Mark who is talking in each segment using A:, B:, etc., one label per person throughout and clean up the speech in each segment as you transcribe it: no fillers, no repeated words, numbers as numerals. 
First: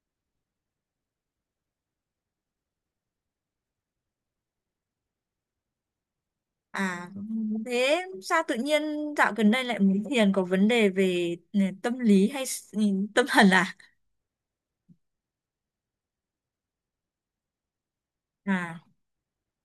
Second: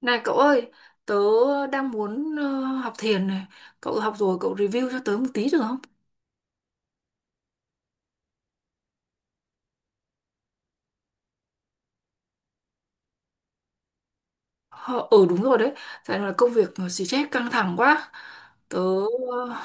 A: Này cậu ơi, tớ đang muốn học thiền này. Cậu học rồi, cậu review cho tớ một tí được không?
B: À, thế sao tự nhiên dạo gần đây lại muốn thiền, có vấn đề về tâm lý hay tâm thần à?
A: Ờ, ừ, đúng rồi đấy. Tại là công việc nó xì chết căng thẳng quá. Tớ,
B: À,
A: ờ,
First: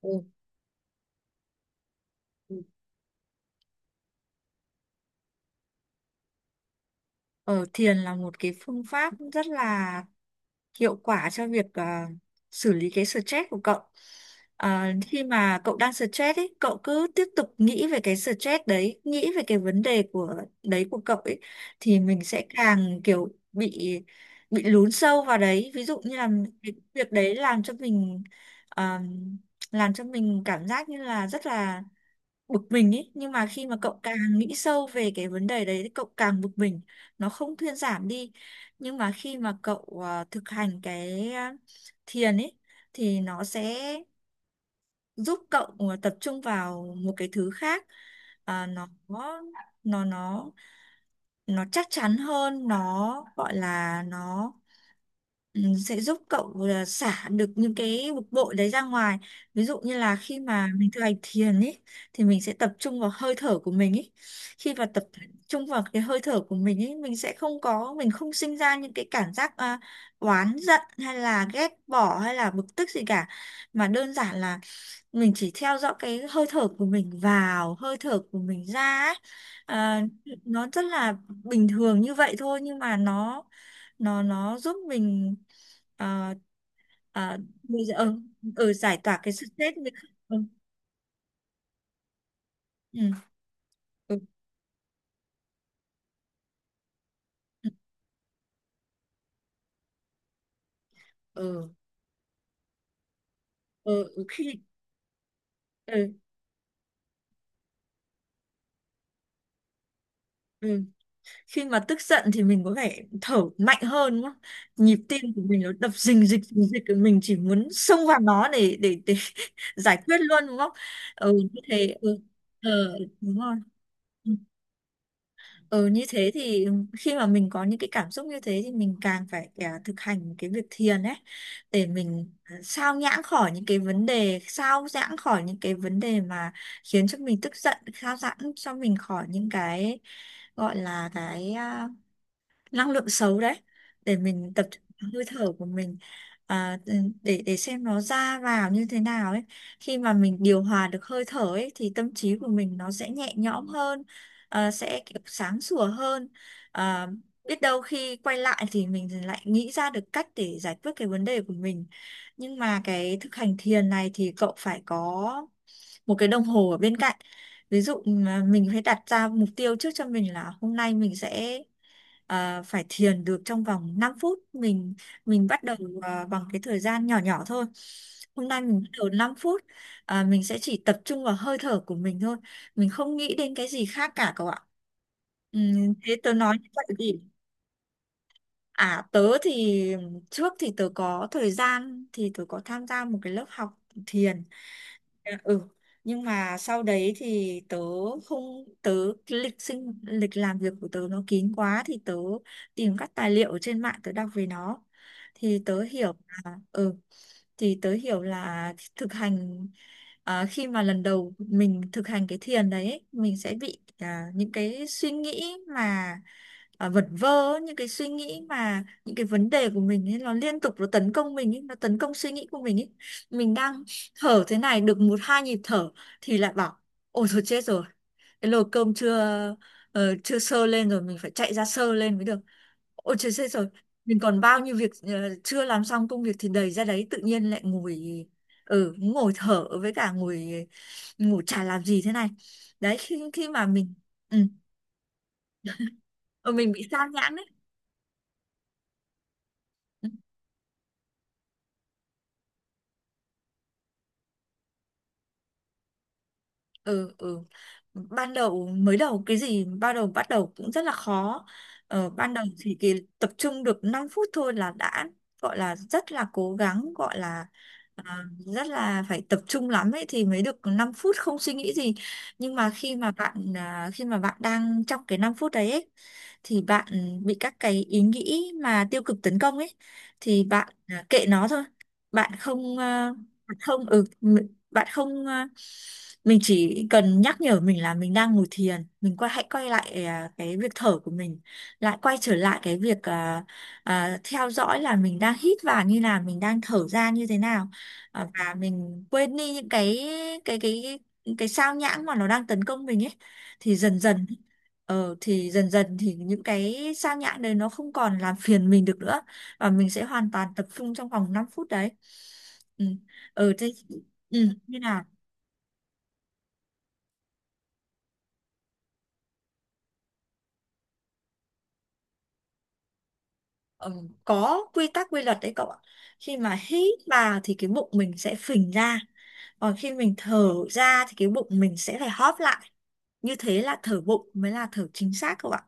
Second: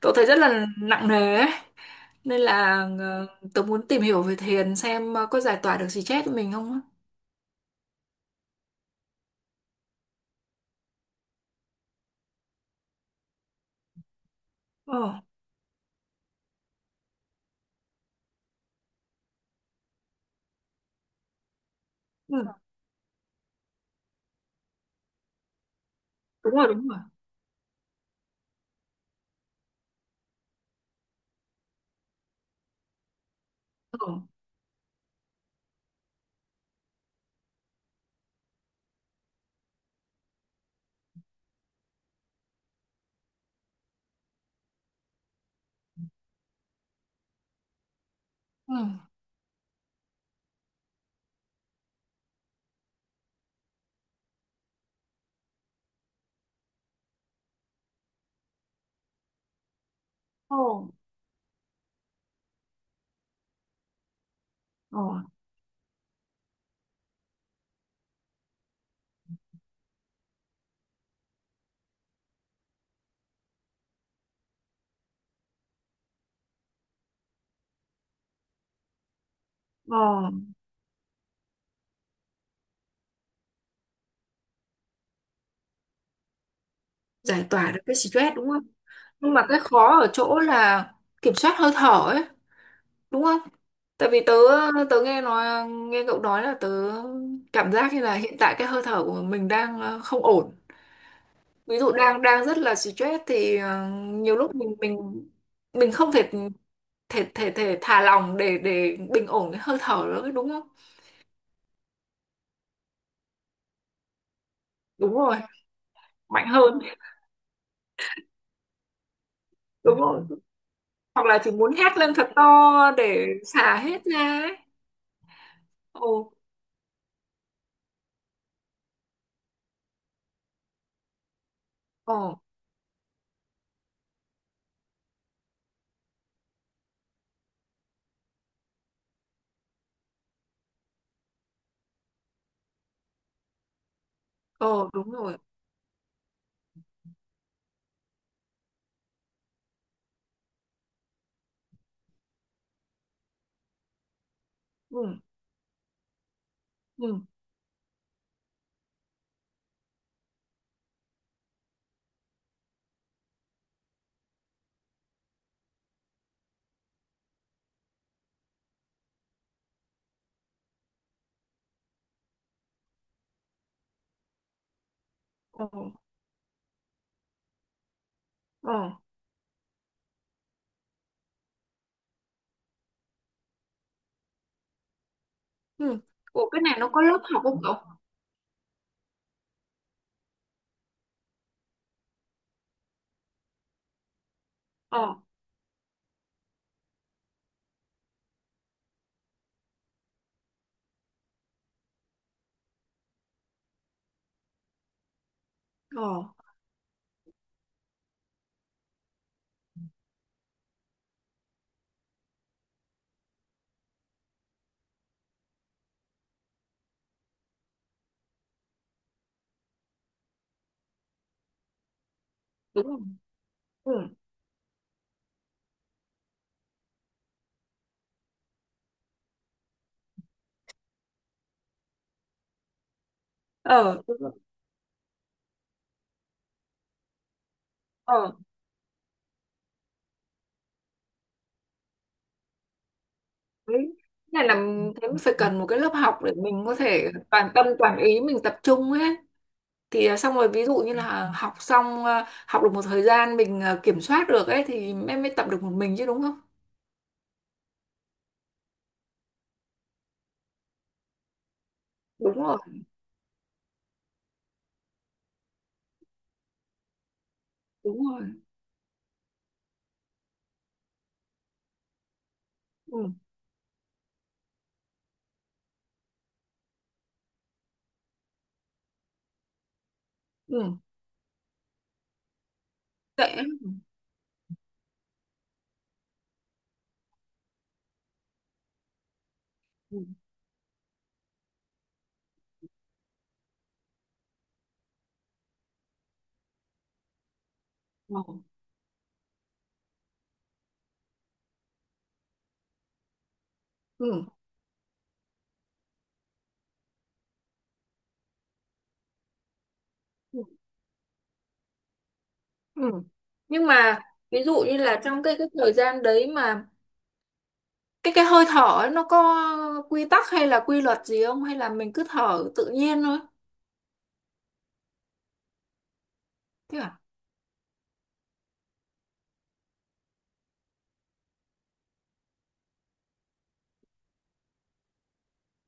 A: tớ
B: ừ.
A: thấy rất là nặng nề ấy. Nên
B: Ừ.
A: là tớ muốn tìm hiểu về thiền xem có giải tỏa được xì chết cho mình không á.
B: Ờ, thiền là một cái phương pháp rất là hiệu quả cho việc xử lý cái stress của cậu. À,
A: Ờ,
B: khi mà cậu đang stress ấy, cậu cứ tiếp tục nghĩ về cái stress đấy, nghĩ về cái vấn đề của đấy của cậu ấy, thì mình sẽ
A: ừ,
B: càng kiểu bị lún sâu vào đấy. Ví dụ như là
A: đúng rồi,
B: cái
A: đúng rồi.
B: việc đấy à, làm cho mình cảm giác như là rất là bực mình ấy, nhưng mà khi mà cậu càng
A: Ừ,
B: nghĩ sâu về cái vấn đề đấy thì cậu càng bực mình, nó không thuyên giảm đi. Nhưng mà khi mà thực hành thiền ấy thì nó sẽ giúp tập trung vào một cái thứ
A: ừ,
B: nó nó nó nó chắc chắn hơn, nó gọi là ừ, sẽ giúp cậu là xả được những cái bực bội đấy ra ngoài. Ví dụ như là khi
A: ờ,
B: mà mình thực hành thiền ấy thì mình sẽ tập trung vào hơi thở của mình ấy, khi mà
A: ờ,
B: tập trung vào cái hơi thở của mình ấy, mình sẽ không có mình không sinh ra những cái cảm oán giận hay là ghét bỏ hay là bực tức gì cả, mà đơn giản là mình chỉ theo dõi cái hơi thở của mình vào, hơi thở của mình ra ấy. À,
A: ờ.
B: nó rất là bình thường như vậy thôi, nhưng mà nó giúp mình ờ, ờ,
A: Giải tỏa được
B: bây giờ
A: cái stress đúng không?
B: giải tỏa cái
A: Nhưng mà cái
B: stress mình.
A: khó ở
B: Ừ,
A: chỗ là kiểm soát hơi thở ấy.
B: ừ,
A: Đúng không? Tại
B: ừ,
A: vì tớ tớ nghe cậu nói là tớ
B: ừ,
A: cảm giác như là hiện tại cái hơi thở của mình đang không ổn.
B: ừ,
A: Ví dụ đang đang rất là stress thì
B: ừ, ừ,
A: nhiều
B: khi
A: lúc mình
B: ừ,
A: không thể thể thể thể thả lỏng để bình ổn cái hơi thở nữa đúng không?
B: ừ. Khi mà tức giận thì mình có vẻ thở mạnh hơn đúng không? Nhịp
A: Đúng
B: tim
A: rồi,
B: của mình nó đập rình rịch
A: mạnh
B: rình
A: hơn,
B: rịch, mình chỉ muốn xông vào nó để
A: đúng
B: giải quyết
A: rồi.
B: luôn đúng không.
A: Hoặc
B: Ừ,
A: là chỉ
B: như
A: muốn
B: thế,
A: hét lên
B: ừ,
A: thật
B: ờ,
A: to để
B: đúng rồi.
A: xả hết
B: Ừ.
A: ra ấy.
B: Ừ, như
A: Ồ.
B: thế thì, ừ, khi mà mình có những cái cảm xúc như thế thì mình càng thực hành cái việc thiền ấy, để
A: Ồ.
B: sao nhãng khỏi những cái vấn đề, sao giãng khỏi những cái vấn đề mà khiến cho mình tức giận, sao giãng cho mình khỏi những cái gọi là cái năng lượng xấu đấy, để mình tập trung
A: Ồ.
B: vào
A: Đúng
B: hơi
A: rồi.
B: thở của à, ừ, để xem nó ra vào như thế nào ấy. Khi mà mình điều hòa được hơi thở ấy thì tâm trí của mình nó sẽ nhẹ nhõm sẽ
A: Ừ.
B: kiểu sáng sủa à,
A: Ừ.
B: biết đâu khi quay lại thì mình lại nghĩ ra được cách để giải quyết cái vấn đề của mình. Nhưng mà cái thực hành thiền này thì cậu phải có một cái đồng hồ ở bên cạnh, ví dụ mà mình phải đặt ra mục tiêu trước cho mình là hôm nay mình phải thiền được trong vòng 5 phút. Mình bắt
A: Ồ.
B: bằng cái thời gian nhỏ nhỏ thôi, hôm nay
A: Ồ.
B: mình bắt đầu 5 mình sẽ chỉ tập trung vào hơi thở của mình thôi, mình không nghĩ đến cái gì khác cả cậu ạ. Ừ,
A: Ừ.
B: thế tớ
A: Ủa,
B: nói
A: cái
B: như
A: này
B: vậy
A: nó có lớp
B: thì.
A: học không cậu?
B: À, tớ thì trước thì tớ có thời gian thì tớ có tham gia một cái lớp học thiền.
A: Ờ.
B: À. Ừ, nhưng mà sau đấy thì tớ không tớ cái lịch làm việc của tớ nó kín quá, thì tớ tìm các tài liệu ở trên mạng tớ đọc về nó. Thì tớ hiểu
A: Ờ,
B: là ừ là thực khi mà lần đầu mình thực hành cái thiền đấy, mình sẽ những cái suy nghĩ vật vơ ấy, những cái suy nghĩ mà những cái vấn đề của mình ấy, nó liên tục nó tấn công mình ấy, nó tấn công suy nghĩ của mình
A: đúng
B: ấy.
A: rồi.
B: Mình đang
A: Ừ.
B: thở thế này được một hai nhịp thở thì lại bảo, ôi thôi chết rồi, cái nồi cơm chưa sơ lên rồi, mình phải chạy ra sơ lên mới được. Ôi trời ơi, rồi
A: Ờ, đúng
B: mình
A: rồi.
B: còn bao nhiêu chưa làm xong, công việc thì đầy ra đấy, tự nhiên lại ngồi
A: Ờ,
B: ừ, ngồi thở, với cả ngồi ngồi chả làm gì thế này. Đấy, khi khi mà
A: đấy.
B: ừ,
A: Cái này là thế mới phải cần một cái lớp học để
B: ờ,
A: mình
B: mình
A: có
B: bị sao
A: thể
B: nhãng đấy.
A: toàn tâm toàn ý mình tập trung ấy. Xong rồi, ví dụ như là học xong, học được một thời gian mình kiểm soát được ấy thì em mới tập được một mình chứ đúng không?
B: Ừ, ừ, ban đầu mới đầu cái gì ban đầu bắt đầu cũng rất là khó. Ban
A: Đúng
B: đầu
A: rồi,
B: thì cái tập trung được 5 phút thôi là đã gọi là rất là cố gắng, gọi
A: đúng rồi.
B: rất là phải tập trung lắm ấy thì mới được 5 phút không suy nghĩ gì. Nhưng mà khi mà
A: Ừ,
B: khi mà bạn đang trong cái 5 phút đấy ấy, thì bạn bị các cái ý nghĩ mà tiêu cực tấn công ấy, thì
A: ừ.
B: kệ nó thôi. Bạn không à,
A: Vậy ấy.
B: bạn không ừ bạn không ờ, mình chỉ cần nhắc nhở mình là mình đang ngồi thiền, mình hãy quay
A: Ừ.
B: cái việc thở của mình, lại quay trở lại cái việc theo dõi là mình đang hít vào như nào, mình đang thở ra như thế nào.
A: Ừ.
B: Ờ, và mình quên đi những cái cái cái sao nhãng mà nó đang tấn công mình ấy, thì dần
A: Ừ.
B: dần ờ thì dần dần thì những cái sao nhãng đấy nó không còn làm phiền mình được nữa, và mình sẽ hoàn
A: Ừ.
B: toàn tập trung trong vòng 5 phút đấy.
A: Ừ.
B: Ừ. Ừ
A: Nhưng
B: thế.
A: mà ví
B: Ừ,
A: dụ như
B: như
A: là
B: là,
A: trong cái thời gian đấy mà cái hơi thở ấy, nó có quy tắc hay là quy luật gì không hay là mình cứ thở tự nhiên thôi?
B: có quy tắc quy luật đấy cậu ạ. Khi mà
A: Thế
B: hít
A: à?
B: vào thì cái bụng mình sẽ phình ra, còn khi mình thở ra thì cái bụng mình sẽ phải hóp lại. Như thế là thở bụng mới là thở chính xác cậu ạ.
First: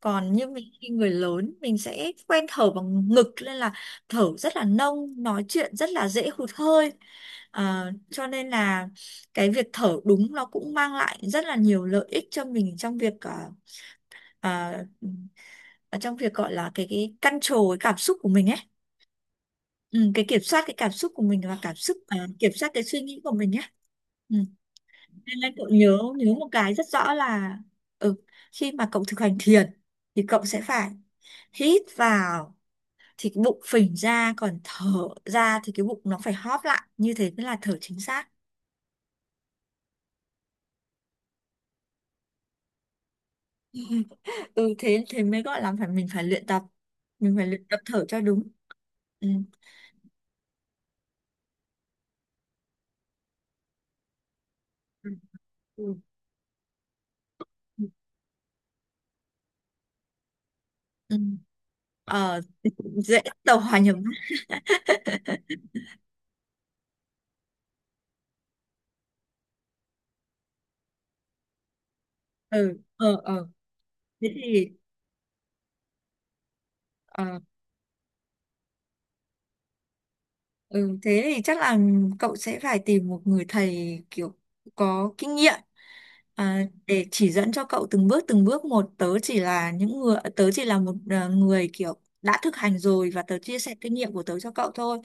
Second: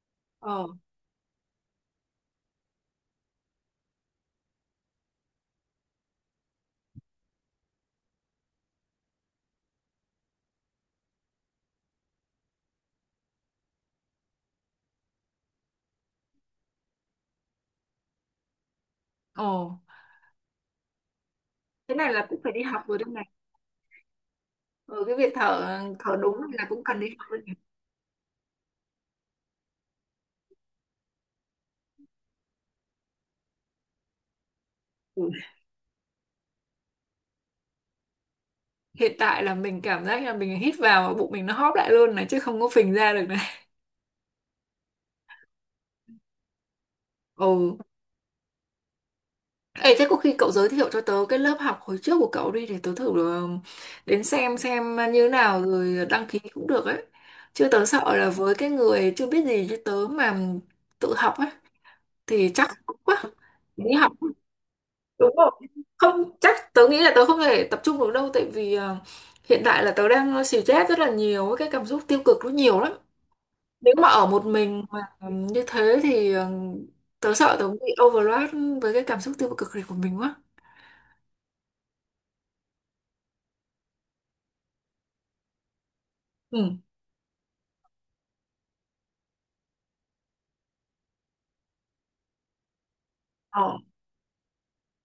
B: Còn như
A: Ờ.
B: mình khi người lớn mình sẽ quen thở bằng ngực, nên là thở rất là nông, nói chuyện rất là dễ hụt hơi. À, cho nên là cái việc thở đúng nó cũng mang lại rất là nhiều lợi ích cho mình trong à, ở trong việc gọi là cái control cái cảm xúc của mình ấy,
A: Ờ.
B: ừ, cái kiểm soát cái cảm xúc của mình, và
A: Thế này là cũng
B: kiểm
A: phải đi
B: soát cái
A: học rồi
B: suy
A: đây
B: nghĩ
A: này.
B: của mình nhé. Ừ.
A: Ừ, cái việc
B: Nên là cậu
A: thở
B: nhớ
A: thở
B: nhớ
A: đúng
B: một
A: là
B: cái
A: cũng
B: rất
A: cần đi
B: rõ
A: học rồi này.
B: là, ừ, khi mà cậu thực hành thiền thì cậu sẽ phải hít vào thì cái bụng phình ra, còn thở
A: Ừ.
B: ra thì cái bụng nó phải hóp lại, như thế mới là thở chính xác.
A: Hiện tại là mình cảm giác là mình hít vào mà bụng mình nó hóp lại luôn này chứ không có phình ra được này.
B: Ừ, thế, thế mới gọi là phải, mình phải luyện tập mình phải
A: Ồ.
B: luyện tập thở cho đúng. Ừ.
A: Ê, thế có khi cậu giới thiệu cho tớ cái lớp học hồi trước của cậu đi để tớ thử ờ, đến xem
B: Ừ.
A: như nào
B: Ừ.
A: rồi đăng ký cũng được ấy. Chứ tớ sợ là với cái người chưa biết gì như tớ mà tự
B: Ừ.
A: học ấy
B: Ờ,
A: thì chắc không
B: dễ
A: quá
B: tàu hòa
A: nghĩ
B: nhập
A: học.
B: á.
A: Đúng rồi, không chắc tớ nghĩ là tớ không thể tập trung được đâu, tại vì hiện tại là tớ đang stress rất là nhiều ấy, cái cảm xúc tiêu cực nó
B: Ừ,
A: nhiều lắm. Nếu mà ở
B: thế
A: một
B: thì,
A: mình mà như thế thì
B: ờ,
A: tớ sợ tớ bị overload với cái cảm xúc tiêu cực này của mình quá.
B: Ừ, thế thì chắc là cậu sẽ phải tìm một người thầy kiểu có kinh à,
A: Ừ.
B: để chỉ dẫn cho cậu từng bước một. Tớ chỉ là người kiểu đã thực hành rồi, và tớ chia sẻ
A: Ờ.
B: kinh nghiệm của tớ cho cậu thôi.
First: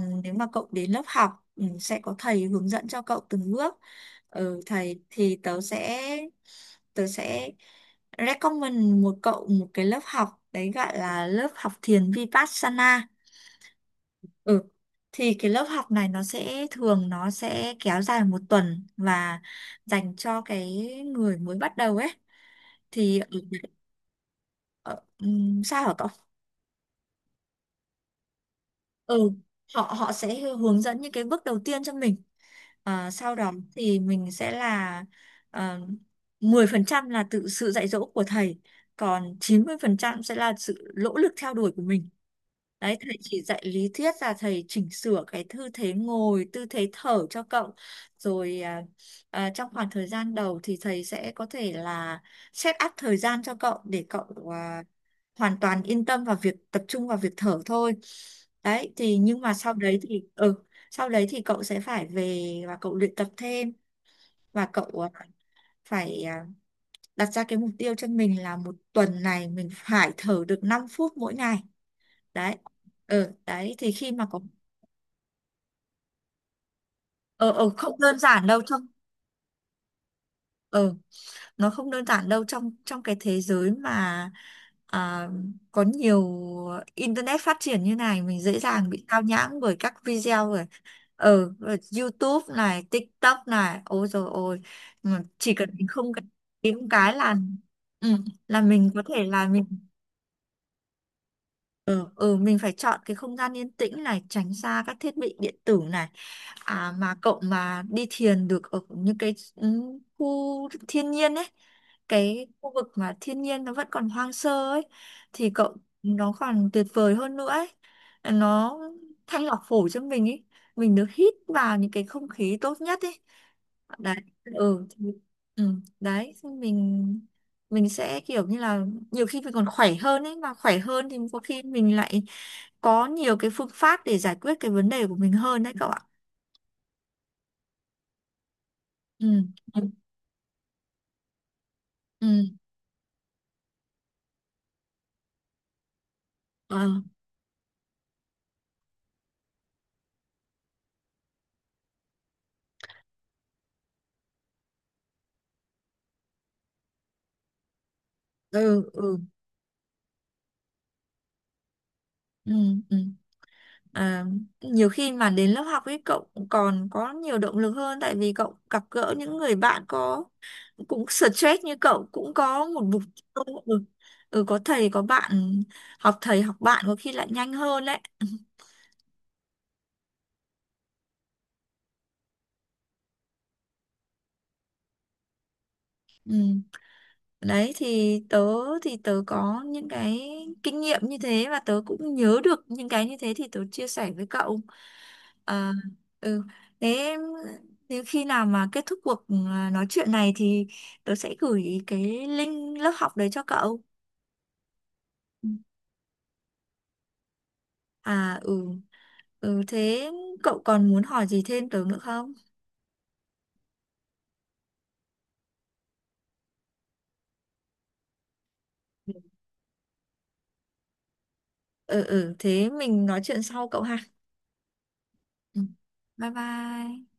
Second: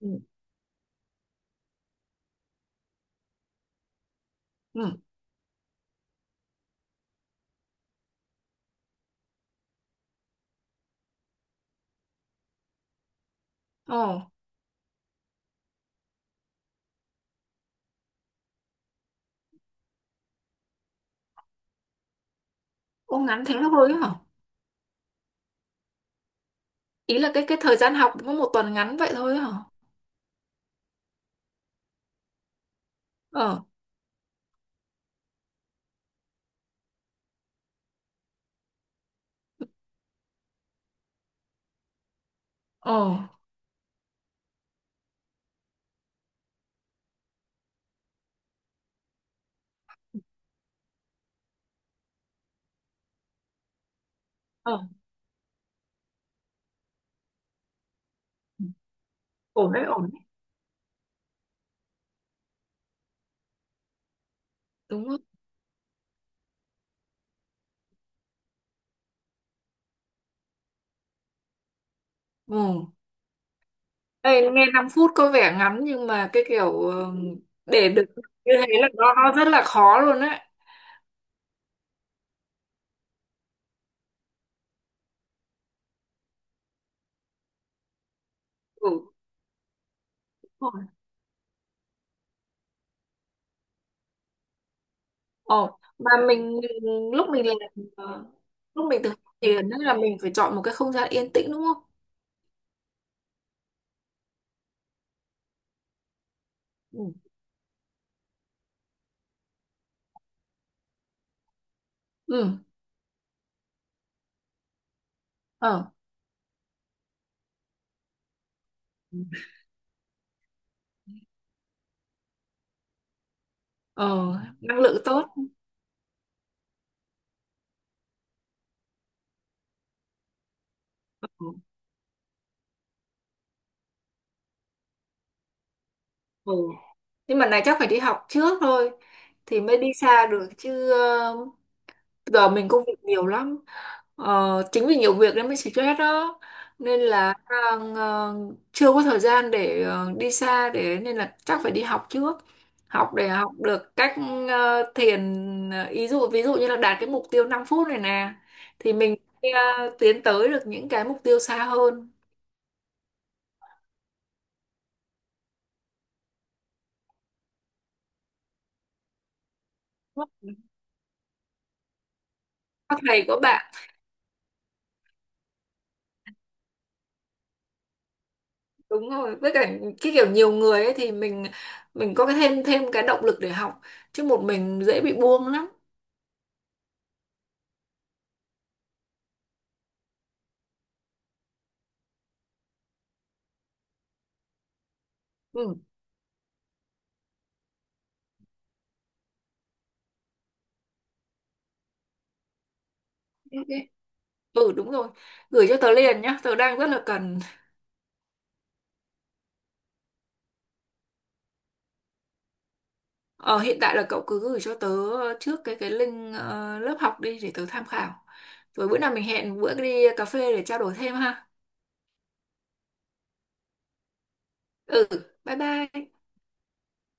A: Ừ.
B: nếu mà cậu đến lớp sẽ có thầy hướng dẫn cho cậu từng bước. Ừ,
A: Ừ.
B: thầy thì tớ sẽ recommend một cái lớp học đấy, gọi là lớp học thiền Vipassana.
A: Ờ.
B: Ừ. Thì cái lớp học này nó sẽ kéo dài một tuần, và dành cho cái người mới bắt đầu ấy, thì
A: Ô, ngắn thế thôi ấy hả?
B: sao hả cậu?
A: Ý là cái thời gian học có một tuần ngắn vậy
B: Ừ,
A: thôi ấy hả?
B: họ họ sẽ hướng dẫn những cái bước đầu tiên cho mình. Ờ, sau đó
A: Ờ.
B: thì mình sẽ ờ, 10% là tự sự dạy dỗ của thầy, còn 90% sẽ là sự nỗ lực theo đuổi của mình. Đấy,
A: Ờ.
B: thầy chỉ dạy lý thuyết, là thầy chỉnh sửa cái tư thế ngồi, tư thế thở cho cậu. Rồi, trong khoảng thời gian đầu thì thầy sẽ có thể là set up thời gian cho cậu để
A: Ờ.
B: hoàn toàn yên tâm vào việc tập trung vào việc thở thôi. Đấy, thì nhưng mà
A: Ổn đấy, ổn đấy.
B: sau đấy thì cậu sẽ phải về và cậu luyện tập thêm, và
A: Đúng không?
B: phải đặt ra cái mục tiêu cho mình là một tuần này mình phải thở được 5 phút mỗi ngày. Đấy.
A: Ừ.
B: Ừ, đấy thì khi mà có
A: Ê, nghe 5 phút có vẻ ngắn nhưng mà cái kiểu
B: ờ ờ
A: để
B: không
A: được
B: đơn giản
A: như
B: đâu
A: thế
B: trong,
A: là nó rất là khó luôn đấy.
B: ờ nó không đơn giản đâu trong trong cái thế giới mà, à, có nhiều internet phát triển như này, mình dễ
A: Ừ.
B: dàng bị
A: Đúng
B: sao nhãng bởi các video rồi
A: rồi.
B: ở YouTube này, TikTok này, ôi rồi ôi, chỉ cần
A: Ồ,
B: mình
A: mà
B: không cần kiếm cái là ừ,
A: ờ,
B: là
A: lúc
B: mình có
A: mình thực hiện
B: thể là mình.
A: tiền ấy là mình phải chọn một cái không gian yên tĩnh đúng không?
B: Ừ, ừ, mình phải chọn cái không gian yên tĩnh này, tránh xa các thiết bị điện tử này. À,
A: Ừ.
B: mà cậu mà đi thiền được ở những khu thiên nhiên ấy, cái
A: Ừ.
B: khu vực mà thiên nhiên nó vẫn còn hoang sơ ấy, thì cậu
A: Ờ.
B: nó còn tuyệt vời hơn nữa ấy. Nó thanh lọc phổi cho mình ấy, mình được hít vào những cái không khí tốt nhất ấy. Đấy,
A: Ờ, năng
B: ừ,
A: lượng tốt.
B: ừ, đấy mình sẽ kiểu như là nhiều khi mình còn khỏe hơn ấy, mà khỏe hơn thì
A: Ừ.
B: có khi mình lại có nhiều cái phương pháp để giải quyết cái vấn đề của mình hơn, đấy cậu ạ.
A: Ừ. Nhưng mà này chắc phải đi học trước thôi
B: Ừ,
A: thì mới đi
B: ừ,
A: xa được chứ. Ờ, Bây giờ
B: ừ.
A: mình công việc nhiều lắm. Chính vì nhiều việc nên mới stress đó.
B: Ờ,
A: Nên là ờ, chưa có thời gian để đi xa để, nên là chắc phải đi học trước, học để học được cách thiền, ý dụ ví dụ như là đạt cái mục tiêu 5 phút này nè
B: ừ,
A: thì mình
B: ừ,
A: ờ, tiến tới được những cái mục tiêu xa hơn.
B: ừ, ừ. À, nhiều khi mà đến lớp học ấy cậu còn có nhiều động lực hơn, tại vì cậu gặp gỡ những người bạn có cũng stress như cậu, cũng có một
A: Có
B: mục
A: thầy có
B: tiêu,
A: bạn.
B: ừ, ừ, có thầy có bạn, học thầy học bạn có khi lại nhanh hơn đấy.
A: Đúng rồi, với cả cái kiểu nhiều người ấy thì mình có cái thêm thêm cái động lực để học, chứ một mình dễ bị buông lắm.
B: Ừ. Đấy thì tớ có những cái kinh nghiệm như thế, và tớ cũng nhớ được những cái như thế, thì tớ chia sẻ với cậu. À,
A: Ừ.
B: ừ. Thế nếu khi nào mà kết thúc nói chuyện này thì tớ sẽ gửi cái link lớp học đấy cho
A: OK.
B: cậu.
A: Ừ, đúng rồi,
B: Ừ.
A: gửi cho tớ liền nhá, tớ đang rất là cần.
B: À, ừ, ừ thế cậu còn muốn hỏi gì thêm tớ nữa không?
A: Ờ, hiện tại là cậu cứ gửi cho tớ trước cái link lớp học đi để tớ tham khảo. Rồi bữa nào mình hẹn bữa đi cà phê để trao đổi thêm ha.
B: Ừ, ừ, thế mình nói chuyện sau cậu ha.
A: Ừ, bye
B: Ừ.
A: bye.
B: Bye bye.